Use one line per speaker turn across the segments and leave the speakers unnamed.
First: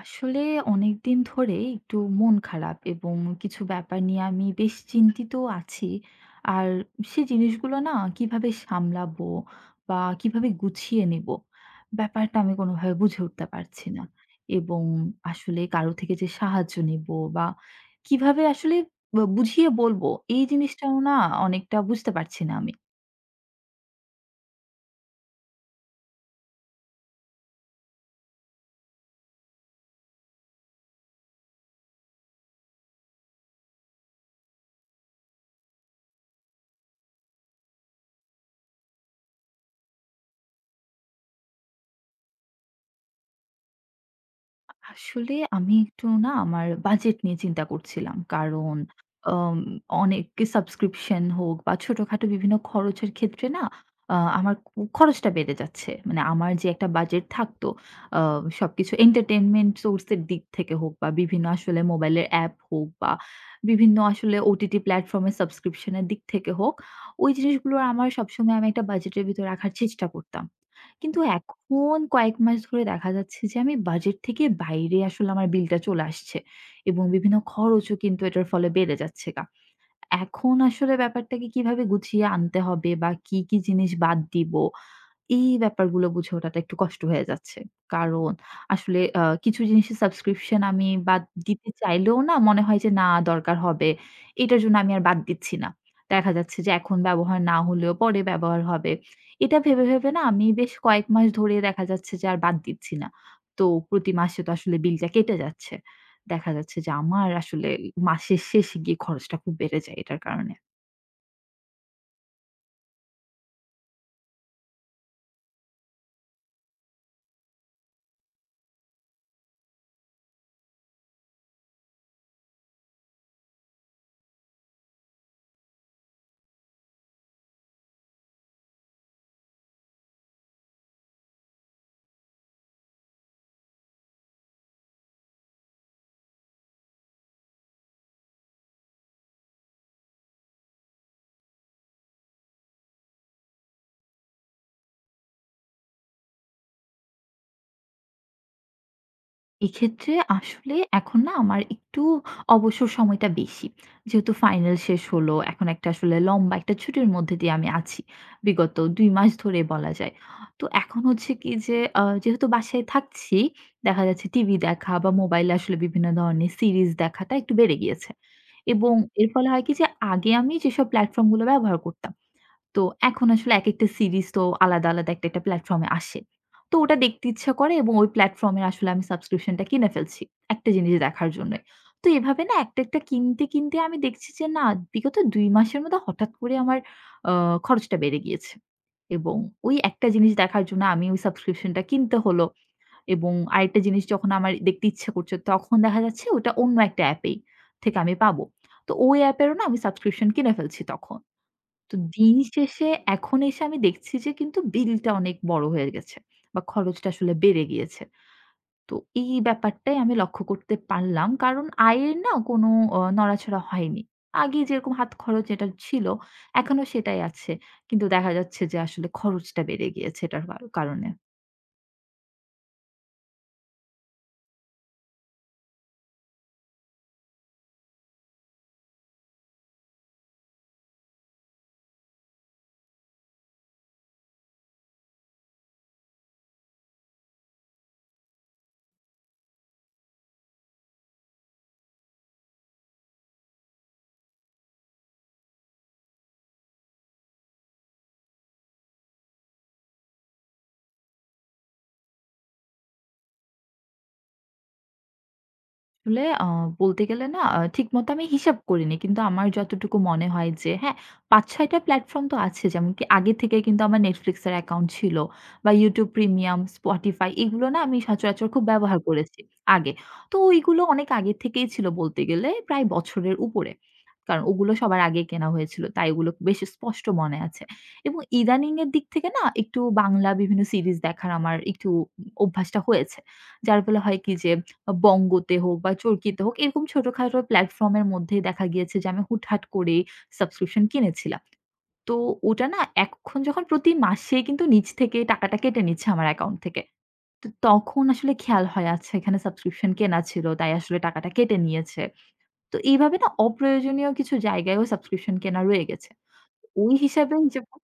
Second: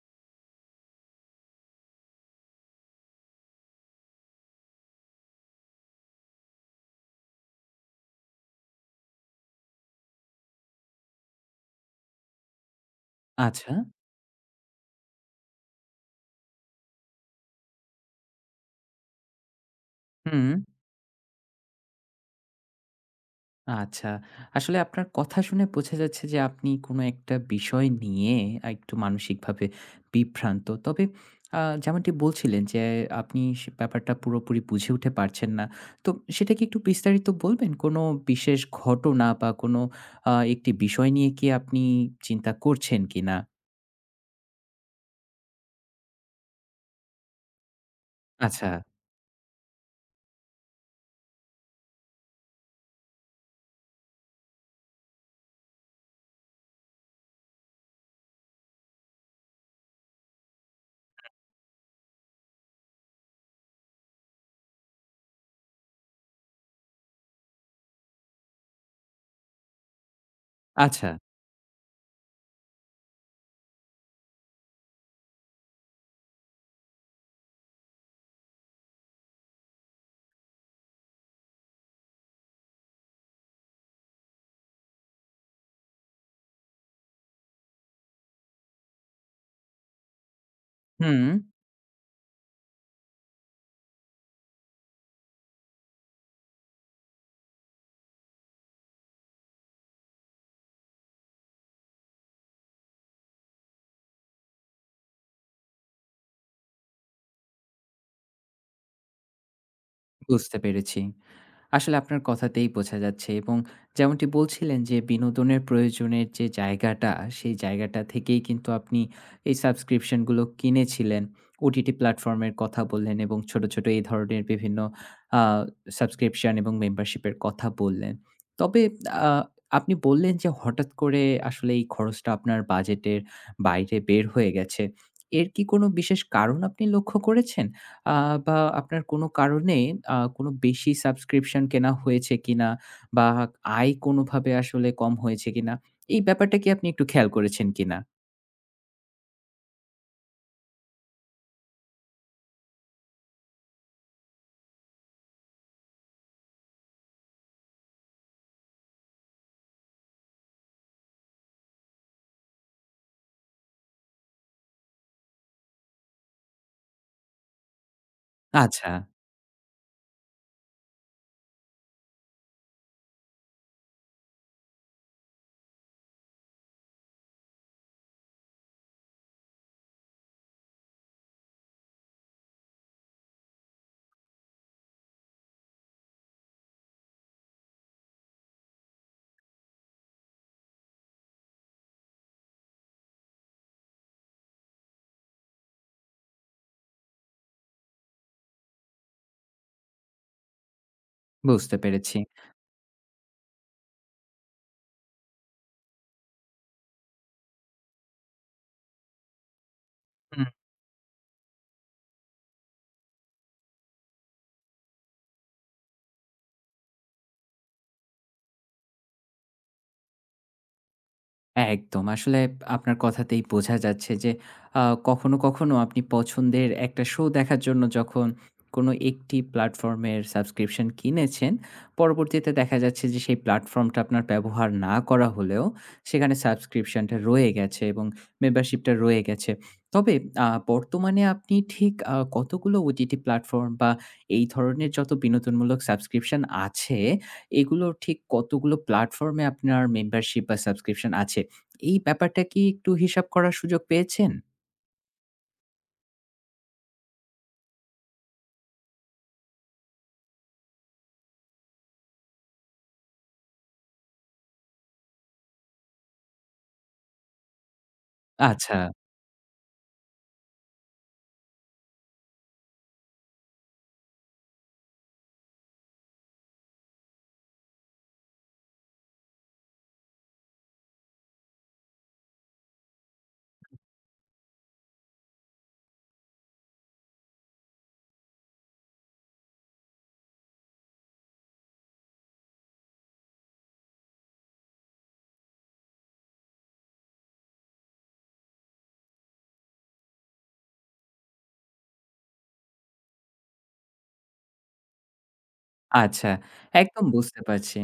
আসলে অনেকদিন ধরেই একটু মন খারাপ, এবং কিছু ব্যাপার নিয়ে আমি বেশ চিন্তিত আছি। আর সে জিনিসগুলো না কিভাবে সামলাবো বা কিভাবে গুছিয়ে নেব, ব্যাপারটা আমি কোনোভাবে বুঝে উঠতে
আচ্ছা।
পারছি না। এবং আসলে কারো থেকে যে সাহায্য নেব বা কিভাবে আসলে বুঝিয়ে বলবো, এই
হুম,
জিনিসটাও না অনেকটা বুঝতে পারছি না আমি।
আচ্ছা। আসলে আপনার কথা শুনে বোঝা যাচ্ছে যে আপনি কোনো একটা বিষয় নিয়ে একটু মানসিকভাবে বিভ্রান্ত। তবে আ যেমনটি বলছিলেন যে আপনি সে ব্যাপারটা পুরোপুরি বুঝে উঠে পারছেন না। তো সেটা কি একটু বিস্তারিত বলবেন? কোনো বিশেষ ঘটনা বা কোনো একটি বিষয় নিয়ে কি আপনি চিন্তা করছেন কিনা?
আসলে আমি একটু না আমার বাজেট নিয়ে চিন্তা করছিলাম।
আচ্ছা,
কারণ আম অনেক সাবস্ক্রিপশন হোক বা ছোটখাটো বিভিন্ন খরচের ক্ষেত্রে না আমার খরচটা বেড়ে যাচ্ছে। মানে আমার যে একটা বাজেট থাকতো, আ সবকিছু এন্টারটেইনমেন্ট সোর্স এর দিক থেকে হোক বা বিভিন্ন আসলে মোবাইলের অ্যাপ হোক বা বিভিন্ন আসলে ওটিটি প্লাটফর্ম এর সাবস্ক্রিপশন এর দিক থেকে হোক, ওই জিনিসগুলো আমার সবসময় আমি একটা বাজেটের ভিতর রাখার চেষ্টা করতাম।
আচ্ছা।
কিন্তু এখন কয়েক মাস ধরে দেখা যাচ্ছে যে আমি বাজেট থেকে বাইরে আসলে আমার বিলটা চলে আসছে, এবং বিভিন্ন খরচও কিন্তু এটার ফলে বেড়ে যাচ্ছে গা। এখন আসলে ব্যাপারটাকে কিভাবে গুছিয়ে আনতে হবে বা কি, কি জিনিস বাদ দিব, এই ব্যাপারগুলো বুঝে ওঠাটা একটু কষ্ট হয়ে যাচ্ছে। কারণ আসলে কিছু জিনিসের সাবস্ক্রিপশন আমি বাদ
হুম,
দিতে চাইলেও না মনে হয় যে, না দরকার হবে। এটার জন্য আমি আর বাদ দিচ্ছি না। দেখা যাচ্ছে যে এখন ব্যবহার না হলেও পরে ব্যবহার হবে। এটা ভেবে, ভেবে না আমি বেশ কয়েক মাস ধরে দেখা যাচ্ছে যে আর বাদ দিচ্ছি না। তো প্রতি মাসে তো আসলে বিলটা কেটে যাচ্ছে। দেখা যাচ্ছে যে আমার আসলে মাসের শেষে গিয়ে খরচটা খুব বেড়ে যায় এটার কারণে।
বুঝতে পেরেছি। আসলে আপনার কথাতেই বোঝা যাচ্ছে এবং যেমনটি বলছিলেন যে বিনোদনের প্রয়োজনের যে জায়গাটা, সেই জায়গাটা থেকেই কিন্তু আপনি এই সাবস্ক্রিপশনগুলো কিনেছিলেন। ওটিটি প্ল্যাটফর্মের কথা বললেন এবং ছোট, ছোট এই ধরনের বিভিন্ন আ সাবস্ক্রিপশন এবং মেম্বারশিপের কথা বললেন। তবে আ আপনি বললেন যে হঠাৎ করে আসলে এই খরচটা আপনার বাজেটের বাইরে বের হয়ে গেছে। এর কি কোনো বিশেষ কারণ আপনি লক্ষ্য করেছেন? আ বা আপনার কোনো কারণে কোনো বেশি সাবস্ক্রিপশন কেনা হয়েছে কিনা? বা আয় কোনোভাবে আসলে কম হয়েছে কিনা? এই ব্যাপারটা কি আপনি একটু খেয়াল করেছেন কিনা?
এক্ষেত্রে আসলে এখন না আমার একটু অবসর সময়টা বেশি। যেহেতু ফাইনাল শেষ হলো, এখন একটা আসলে লম্বা একটা ছুটির মধ্যে দিয়ে আমি আছি। বিগত ২ মাস ধরে বলা যায়। তো এখন হচ্ছে কি যে যেহেতু বাসায় থাকছি, দেখা যাচ্ছে টিভি দেখা বা মোবাইলে আসলে বিভিন্ন ধরনের সিরিজ দেখাটা একটু বেড়ে গিয়েছে।
আচ্ছা,
এবং এর ফলে হয় কি যে আগে আমি যেসব প্ল্যাটফর্ম গুলো ব্যবহার করতাম, তো এখন আসলে একেকটা সিরিজ তো আলাদা, আলাদা একটা, একটা প্ল্যাটফর্মে আসে। তো ওটা দেখতে ইচ্ছা করে, এবং ওই প্ল্যাটফর্মের আসলে আমি সাবস্ক্রিপশনটা কিনে ফেলছি, একটা জিনিস দেখার জন্যই। তো এভাবে না একটা, একটা কিনতে, কিনতে আমি দেখছি যে না বিগত ২ মাসের মধ্যে হঠাৎ করে আমার আ খরচটা বেড়ে গিয়েছে। এবং ওই একটা জিনিস দেখার জন্য আমি ওই সাবস্ক্রিপশনটা কিনতে হলো, এবং আরেকটা জিনিস যখন আমার দেখতে ইচ্ছা করছে তখন দেখা যাচ্ছে ওটা অন্য একটা অ্যাপেই থেকে আমি পাবো। তো ওই অ্যাপেরও না আমি সাবস্ক্রিপশন কিনে ফেলছি তখন।
বুঝতে
তো
পেরেছি।
দিন শেষে এখন এসে আমি দেখছি যে কিন্তু বিলটা অনেক বড় হয়ে গেছে বা খরচটা আসলে বেড়ে গিয়েছে। তো এই ব্যাপারটাই আমি
হু।
লক্ষ্য করতে পারলাম। কারণ আয়ের না কোনো নড়াচড়া হয়নি। আগে যেরকম হাত খরচ এটা ছিল, এখনো সেটাই আছে। কিন্তু দেখা যাচ্ছে যে আসলে খরচটা বেড়ে গিয়েছে এটার কারণে।
একদম। আসলে আপনার কথাতেই বোঝা যাচ্ছে যে আ কখনো, কখনো আপনি পছন্দের একটা শো দেখার জন্য যখন কোনো একটি প্ল্যাটফর্মের সাবস্ক্রিপশন কিনেছেন, পরবর্তীতে দেখা যাচ্ছে যে সেই প্ল্যাটফর্মটা আপনার ব্যবহার না করা হলেও সেখানে সাবস্ক্রিপশনটা রয়ে গেছে এবং মেম্বারশিপটা রয়ে গেছে। তবে বর্তমানে আপনি ঠিক কতগুলো ওটিটি প্ল্যাটফর্ম বা এই ধরনের যত বিনোদনমূলক সাবস্ক্রিপশন আছে, এগুলোর ঠিক কতগুলো প্ল্যাটফর্মে আপনার মেম্বারশিপ বা সাবস্ক্রিপশন আছে? এই ব্যাপারটা কি একটু হিসাব করার সুযোগ পেয়েছেন?
আসলে বলতে গেলে না ঠিকমতো আমি হিসাব করিনি। কিন্তু আমার যতটুকু মনে হয় যে হ্যাঁ, ৫-৬ টা প্ল্যাটফর্ম তো আছে। যেমন কি আগে থেকে কিন্তু আমার Netflix এর অ্যাকাউন্ট ছিল বা YouTube Premium, Spotify এগুলো না আমি সচরাচর খুব
আচ্ছা,
ব্যবহার করেছি আগে। তো ওইগুলো অনেক আগে থেকেই ছিল, বলতে গেলে প্রায় বছরের উপরে। কারণ ওগুলো সবার আগে কেনা হয়েছিল। তাই ওগুলো বেশ স্পষ্ট মনে আছে। এবং ইদানিং এর দিক থেকে না একটু বাংলা বিভিন্ন সিরিজ দেখার আমার একটু অভ্যাসটা হয়েছে। যার ফলে হয় কি যে বঙ্গতে হোক বা চরকিতে হোক এরকম ছোটখাটো প্লাটফর্ম এর মধ্যেই দেখা গিয়েছে যে আমি হুটহাট করে সাবস্ক্রিপশন কিনেছিলাম। তো ওটা না এখন যখন প্রতি মাসে কিন্তু নিজ থেকে টাকাটা কেটে নিচ্ছে আমার অ্যাকাউন্ট থেকে। তো তখন আসলে খেয়াল হয় আচ্ছা এখানে সাবস্ক্রিপশন কেনা ছিল তাই আসলে টাকাটা কেটে নিয়েছে। তো এইভাবে না অপ্রয়োজনীয় কিছু জায়গায়ও সাবস্ক্রিপশন কেনা রয়ে গেছে।
আচ্ছা।
ওই
একদম
হিসাবে
বুঝতে
যে
পারছি।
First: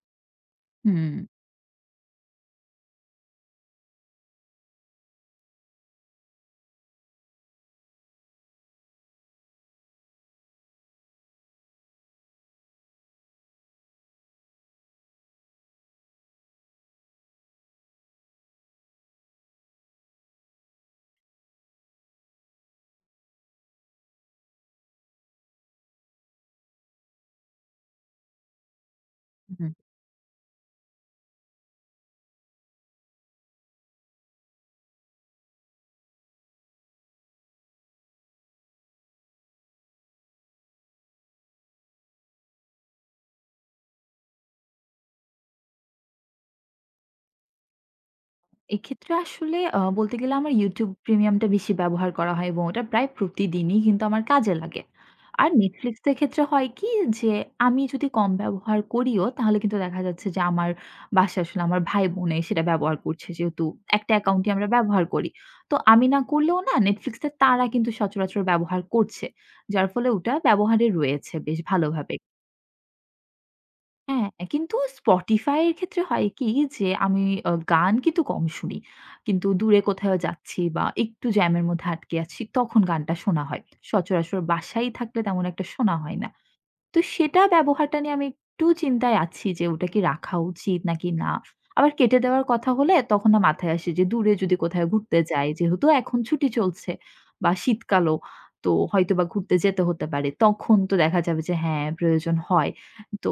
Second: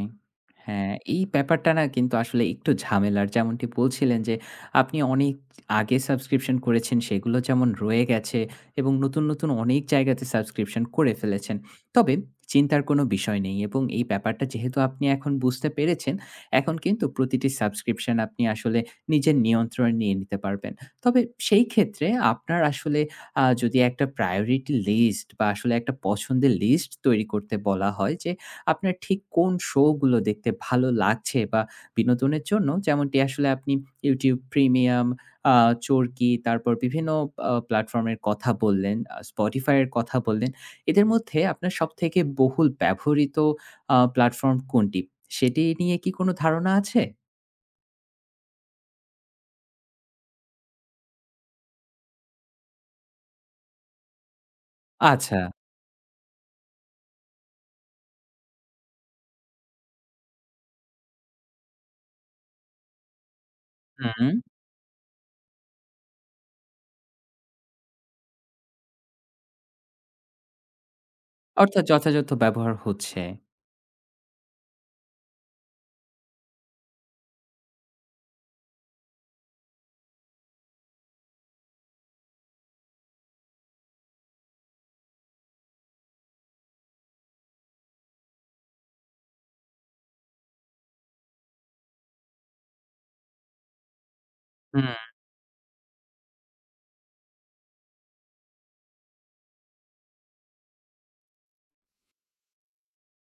হ্যাঁ,
হুম,
এই ব্যাপারটা না কিন্তু আসলে একটু ঝামেলার। যেমনটি বলছিলেন যে, আপনি অনেক আগে সাবস্ক্রিপশন করেছেন, সেগুলো যেমন রয়ে গেছে এবং নতুন, নতুন অনেক জায়গাতে সাবস্ক্রিপশন করে ফেলেছেন। তবে চিন্তার কোনো বিষয় নেই এবং এই ব্যাপারটা যেহেতু আপনি এখন বুঝতে পেরেছেন, এখন কিন্তু প্রতিটি সাবস্ক্রিপশন আপনি আসলে নিজের নিয়ন্ত্রণে নিয়ে নিতে পারবেন। তবে সেই ক্ষেত্রে আপনার আসলে যদি একটা priority list বা আসলে একটা পছন্দের লিস্ট তৈরি করতে বলা হয় যে, আপনার ঠিক কোন
হুম।
শো গুলো দেখতে ভালো লাগছে বা বিনোদনের জন্য যেমনটি আসলে আপনি YouTube Premium, আ চরকি তারপর বিভিন্ন প্ল্যাটফর্মের কথা বললেন, Spotify এর কথা বললেন। এদের মধ্যে আপনার সবথেকে বহুল ব্যবহৃত প্ল্যাটফর্ম কোনটি? সেটি নিয়ে কি কোনো ধারণা আছে?
এক্ষেত্রে আসলে বলতে গেলে আমার YouTube Premium টা বেশি ব্যবহার করা হয়, এবং ওটা প্রায় প্রতিদিনই কিন্তু আমার কাজে লাগে।
আচ্ছা।
আর Netflix এর ক্ষেত্রে হয় কি যে, আমি যদি কম ব্যবহার করিও তাহলে কিন্তু দেখা যাচ্ছে যে আমার বাসায় আসলে আমার ভাই-বোনে সেটা ব্যবহার করছে। যেহেতু একটা
হুম,
অ্যাকাউন্টই আমরা ব্যবহার করি। তো আমি না করলেও না Netflix টা তারা কিন্তু সচরাচর ব্যবহার করছে। যার ফলে ওটা ব্যবহারে রয়েছে বেশ
অর্থাৎ
ভালোভাবে।
যথাযথ ব্যবহার হচ্ছে।
হ্যাঁ, কিন্তু Spotify এর ক্ষেত্রে হয় কি যে আমি গান কিন্তু কম শুনি। কিন্তু দূরে কোথাও যাচ্ছি বা একটু জ্যামের মধ্যে আটকে আছি তখন গানটা শোনা হয়। সচরাচর বাসায় থাকলে তেমন একটা শোনা হয় না। তো সেটা ব্যবহারটা নিয়ে আমি একটু চিন্তায় আছি যে ওটা কি রাখা উচিত নাকি না? আবার কেটে দেওয়ার কথা হলে তখন না মাথায় আসে যে দূরে যদি কোথাও
হুম,
ঘুরতে যাই, যেহেতু এখন ছুটি চলছে বা শীতকালও, তো হয়তোবা ঘুরতে যেতে হতে পারে। তখন তো দেখা যাবে যে হ্যাঁ, প্রয়োজন হয়। তো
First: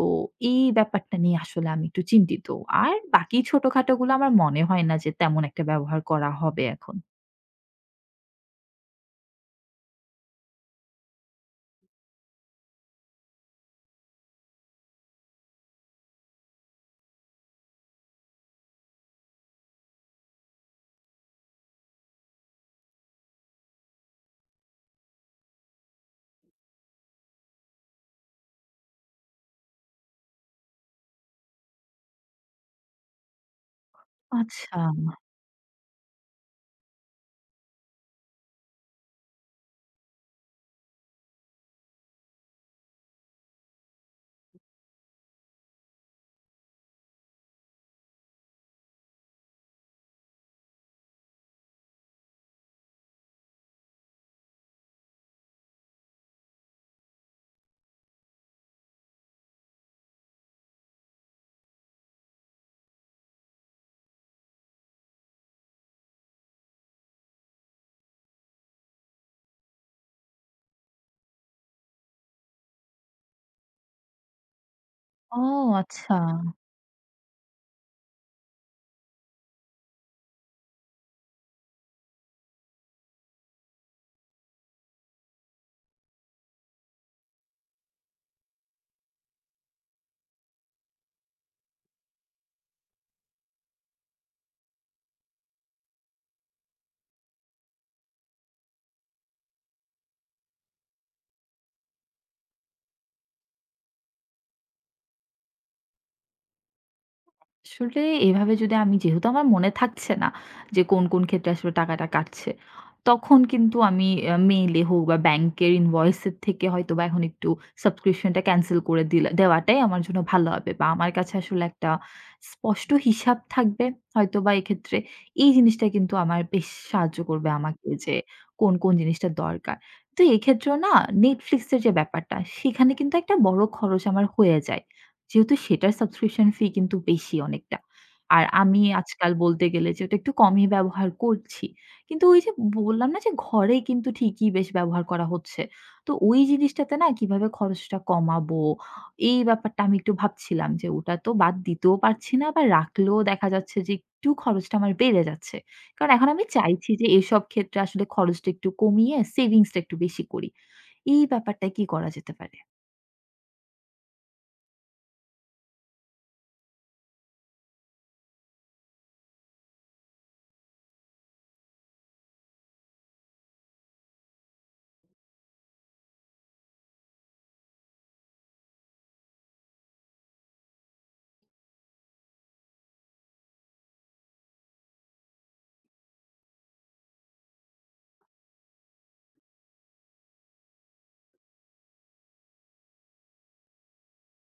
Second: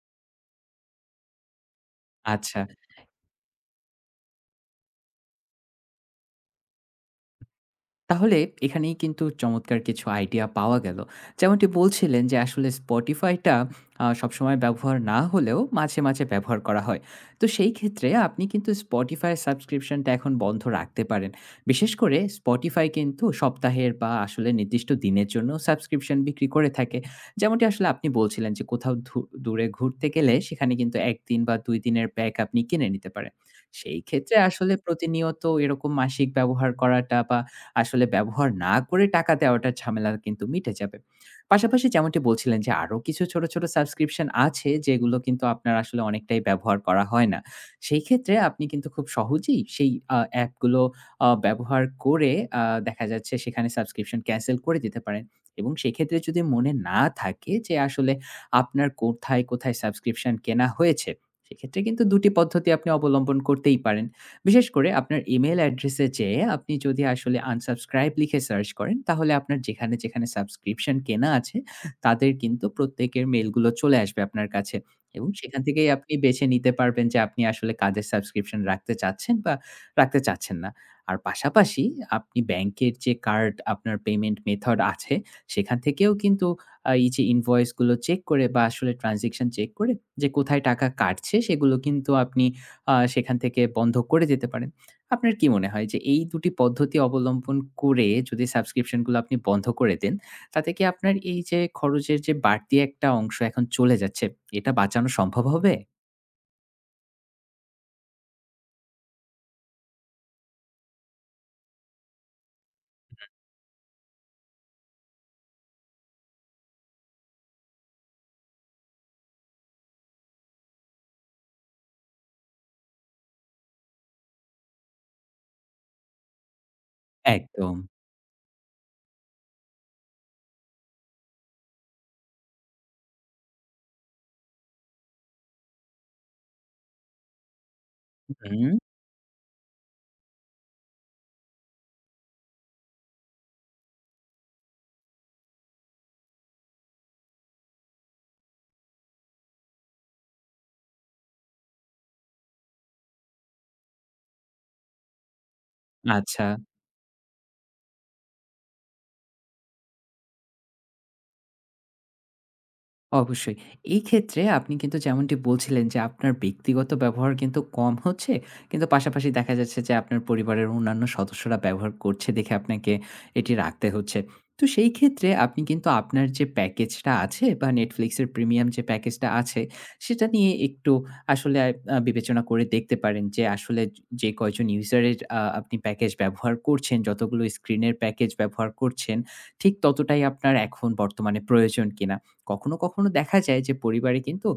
এই ব্যাপারটা নিয়ে আসলে আমি একটু চিন্তিত।
আচ্ছা।
আর বাকি ছোটখাটোগুলো আমার মনে হয় না যে তেমন একটা ব্যবহার করা হবে এখন।
তাহলে এখানেই কিন্তু চমৎকার কিছু আইডিয়া পাওয়া গেল। যেমনটি বলছিলেন যে আসলে Spotify টা সবসময় ব্যবহার না হলেও মাঝে, মাঝে ব্যবহার করা হয়। তো সেই ক্ষেত্রে আপনি কিন্তু Spotify সাবস্ক্রিপশন টা এখন বন্ধ রাখতে পারেন। বিশেষ করে Spotify কিন্তু সপ্তাহের বা আসলে নির্দিষ্ট দিনের জন্য সাবস্ক্রিপশন বিক্রি করে থাকে। যেমনটি আসলে আপনি বলছিলেন যে কোথাও দূরে ঘুরতে গেলে সেখানে কিন্তু ১ দিন বা ২ দিনের প্যাক আপনি কিনে নিতে পারেন। সেই ক্ষেত্রে আসলে
আচ্ছা।
প্রতিনিয়ত এরকম মাসিক ব্যবহার করাটা বা আসলে ব্যবহার না করে টাকা দেওয়াটার ঝামেলা কিন্তু মিটে যাবে। পাশাপাশি যেমনটি বলছিলেন যে আরো কিছু ছোট, ছোট সাবস্ক্রিপশন আছে যেগুলো কিন্তু আপনার আসলে অনেকটাই ব্যবহার করা হয় না। সেই ক্ষেত্রে আপনি কিন্তু খুব সহজেই সেই অ্যাপগুলো ব্যবহার করে আ দেখা যাচ্ছে সেখানে সাবস্ক্রিপশন ক্যানসেল করে দিতে পারেন এবং সেক্ষেত্রে যদি মনে না থাকে যে আসলে আপনার কোথায়, কোথায় সাবস্ক্রিপশন কেনা হয়েছে, সেক্ষেত্রে কিন্তু ২ টি পদ্ধতি আপনি অবলম্বন করতেই পারেন। বিশেষ করে আপনার ইমেইল অ্যাড্রেসে যেয়ে আপনি যদি আসলে আনসাবস্ক্রাইব লিখে সার্চ করেন তাহলে আপনার যেখানে যেখানে সাবস্ক্রিপশন কেনা আছে তাদের কিন্তু প্রত্যেকের মেলগুলো চলে আসবে আপনার কাছে এবং
ও
সেখান থেকেই আপনি
আচ্ছা।
বেছে নিতে পারবেন যে আপনি আসলে কাদের সাবস্ক্রিপশন রাখতে চাচ্ছেন বা রাখতে চাচ্ছেন না। আর পাশাপাশি আপনি ব্যাংকের যে কার্ড আপনার পেমেন্ট মেথড আছে সেখান থেকেও কিন্তু এই যে ইনভয়েসগুলো চেক করে বা আসলে ট্রানজেকশন চেক করে যে কোথায় টাকা কাটছে সেগুলো কিন্তু আপনি সেখান থেকে বন্ধ করে যেতে পারেন। আপনার কি মনে হয় যে এই ২ টি পদ্ধতি অবলম্বন করে যদি সাবস্ক্রিপশন গুলো আপনি বন্ধ করে দেন, তাতে কি আপনার এই যে খরচের যে বাড়তি একটা অংশ এখন চলে যাচ্ছে, এটা বাঁচানো সম্ভব হবে?
আসলে এভাবে যদি আমি, যেহেতু আমার মনে থাকছে না যে কোন, কোন ক্ষেত্রে আসলে টাকাটা কাটছে। তখন কিন্তু আমি মেইলে হোক বা ব্যাংকের ইনভয়েসের থেকে হয়তোবা এখন একটু সাবস্ক্রিপশনটা ক্যানসেল করে দিলে দেওয়াটাই আমার জন্য ভালো হবে। বা আমার কাছে আসলে একটা স্পষ্ট হিসাব থাকবে। হয়তোবা এক্ষেত্রে এই জিনিসটা কিন্তু আমার বেশ সাহায্য করবে
একদম।
আমাকে যে কোন, কোন জিনিসটা দরকার। তো এক্ষেত্রেও না Netflix এর যে ব্যাপারটা সেখানে কিন্তু একটা বড় খরচ আমার হয়ে যায়। যেহেতু সেটার সাবস্ক্রিপশন ফি কিন্তু বেশি অনেকটা। আর
হুম,
আমি আজকাল বলতে গেলে যে ওটা একটু কমই ব্যবহার করছি। কিন্তু ওই যে বললাম না যে ঘরে কিন্তু ঠিকই বেশ ব্যবহার করা হচ্ছে। তো ওই জিনিসটাতে না কিভাবে খরচটা কমাবো? এই ব্যাপারটা আমি একটু ভাবছিলাম যে ওটা তো বাদ দিতেও পারছি না, আবার রাখলেও দেখা যাচ্ছে যে একটু খরচটা আমার বেড়ে যাচ্ছে। কারণ এখন
আচ্ছা।
আমি চাইছি যে এসব ক্ষেত্রে আসলে খরচটা একটু কমিয়ে সেভিংসটা একটু বেশি করি। এই ব্যাপারটা কি করা যেতে পারে?
অবশ্যই। এই ক্ষেত্রে আপনি কিন্তু যেমনটি বলছিলেন যে, আপনার ব্যক্তিগত ব্যবহার কিন্তু কম হচ্ছে। কিন্তু পাশাপাশি দেখা যাচ্ছে যে, আপনার পরিবারের অন্যান্য সদস্যরা ব্যবহার করছে দেখে আপনাকে এটি রাখতে হচ্ছে। তো সেই ক্ষেত্রে আপনি কিন্তু আপনার যে প্যাকেজটা আছে বা Netflix এর প্রিমিয়াম যে প্যাকেজটা আছে, সেটা নিয়ে একটু আসলে বিবেচনা করে দেখতে পারেন যে, আসলে যে কয়জন ইউজারের আপনি প্যাকেজ ব্যবহার করছেন, যতগুলো স্ক্রিনের প্যাকেজ ব্যবহার করছেন, ঠিক ততটাই আপনার এখন বর্তমানে প্রয়োজন কিনা? কখনো, কখনো দেখা যায় যে পরিবারে কিন্তু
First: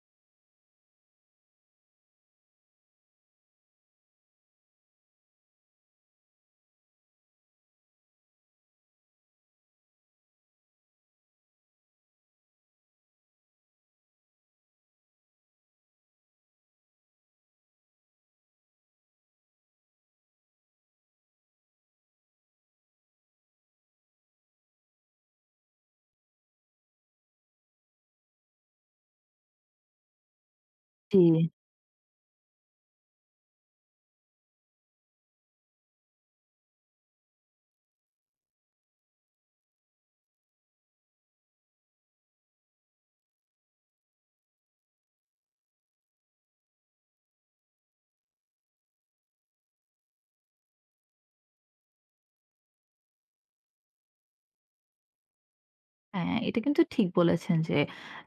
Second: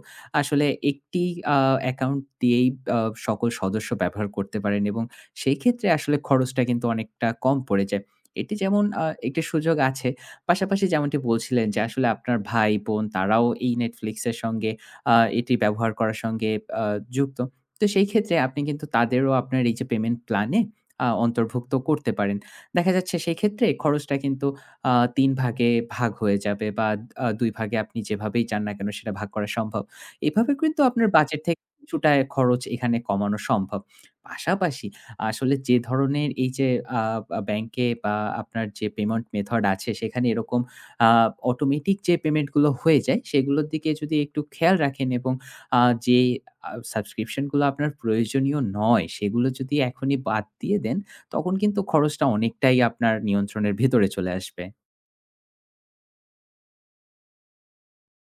আসলে একটি আ অ্যাকাউন্ট দিয়েই আ সকল সদস্য ব্যবহার করতে পারেন এবং সেই ক্ষেত্রে আসলে খরচটা কিন্তু অনেকটা কম পড়ে যায়। এটি যেমন একটি সুযোগ আছে, পাশাপাশি যেমনটি বলছিলেন যে আসলে আপনার ভাই-বোন তারাও এই Netflix এর সঙ্গে আ এটি ব্যবহার করার সঙ্গে আ যুক্ত। তো সেই ক্ষেত্রে আপনি কিন্তু তাদেরও আপনার এই যে পেমেন্ট প্ল্যান এ অন্তর্ভুক্ত করতে পারেন। দেখা যাচ্ছে সেই ক্ষেত্রে খরচটা কিন্তু আ ৩ ভাগে ভাগ হয়ে যাবে বা ২ ভাগে আপনি যেভাবেই চান না কেন সেটা ভাগ করা সম্ভব। এভাবে কিন্তু আপনার
জি।
বাজেট থেকে কিছুটা খরচ এখানে কমানো সম্ভব। পাশাপাশি আসলে যে ধরনের এই যে আ আ ব্যাংকে বা আপনার যে পেমেন্ট মেথড আছে সেখানে এরকম আ অটোমেটিক যে পেমেন্টগুলো হয়ে যায় সেগুলোর দিকে যদি একটু খেয়াল রাখেন এবং আ যে সাবস্ক্রিপশন গুলো আপনার প্রয়োজনীয় নয় সেগুলো যদি এখনই বাদ দিয়ে দেন তখন কিন্তু খরচটা অনেকটাই আপনার নিয়ন্ত্রণের ভেতরে চলে আসবে।
হ্যাঁ, এটা কিন্তু ঠিক বলেছেন যে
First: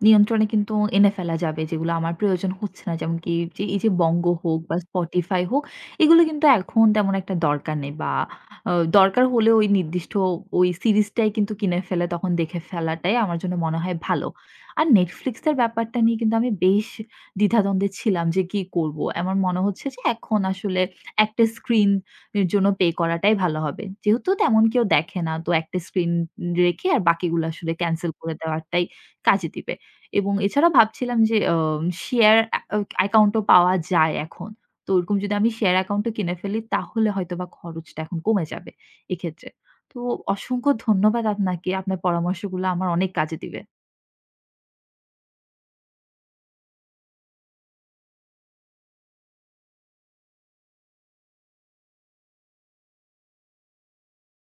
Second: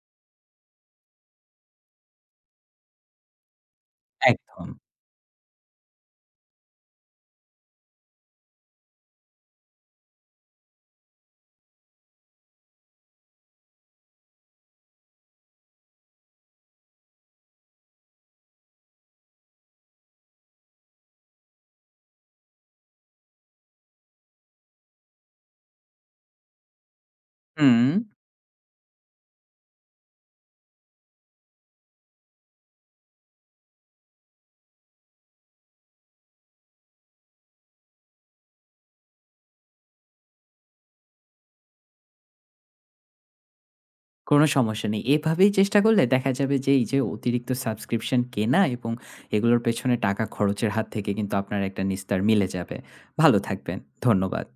নিয়ন্ত্রণে কিন্তু এনে ফেলা যাবে যেগুলো আমার প্রয়োজন হচ্ছে না। যেমন কি যে এই যে বঙ্গ হোক
একদম।
বা Spotify হোক, এগুলো কিন্তু এখন তেমন একটা দরকার নেই বা আ দরকার হলে ওই নির্দিষ্ট ওই সিরিজটাই কিন্তু কিনে ফেলে তখন দেখে ফেলাটাই আমার জন্য মনে হয় ভালো। আর Netflix এর ব্যাপারটা নিয়ে কিন্তু আমি বেশ দ্বিধাদ্বন্দ্বে ছিলাম যে কি করব? আমার মনে হচ্ছে যে এখন আসলে একটা স্ক্রিন এর জন্য পে করাটাই ভালো হবে। যেহেতু তেমন কেউ দেখে না, তো একটা স্ক্রিন রেখে আর বাকিগুলো আসলে
হুম,
ক্যানসেল করে দেওয়াটাই কাজে দিবে। এবং এছাড়া ভাবছিলাম যে শেয়ার অ্যাকাউন্টও পাওয়া যায় এখন। তো ওরকম যদি আমি শেয়ার অ্যাকাউন্টও কিনে ফেলি তাহলে হয়তোবা খরচটা এখন কমে যাবে এক্ষেত্রে। তো অসংখ্য ধন্যবাদ আপনাকে। আপনার পরামর্শগুলো আমার অনেক কাজে দিবে।
কোনো সমস্যা নেই। এভাবেই চেষ্টা করলে দেখা যাবে যে এই যে অতিরিক্ত সাবস্ক্রিপশন কেনা এবং এগুলোর পেছনে টাকা খরচের হাত থেকে কিন্তু আপনার একটা নিস্তার মিলে যাবে। ভালো থাকবেন। ধন্যবাদ।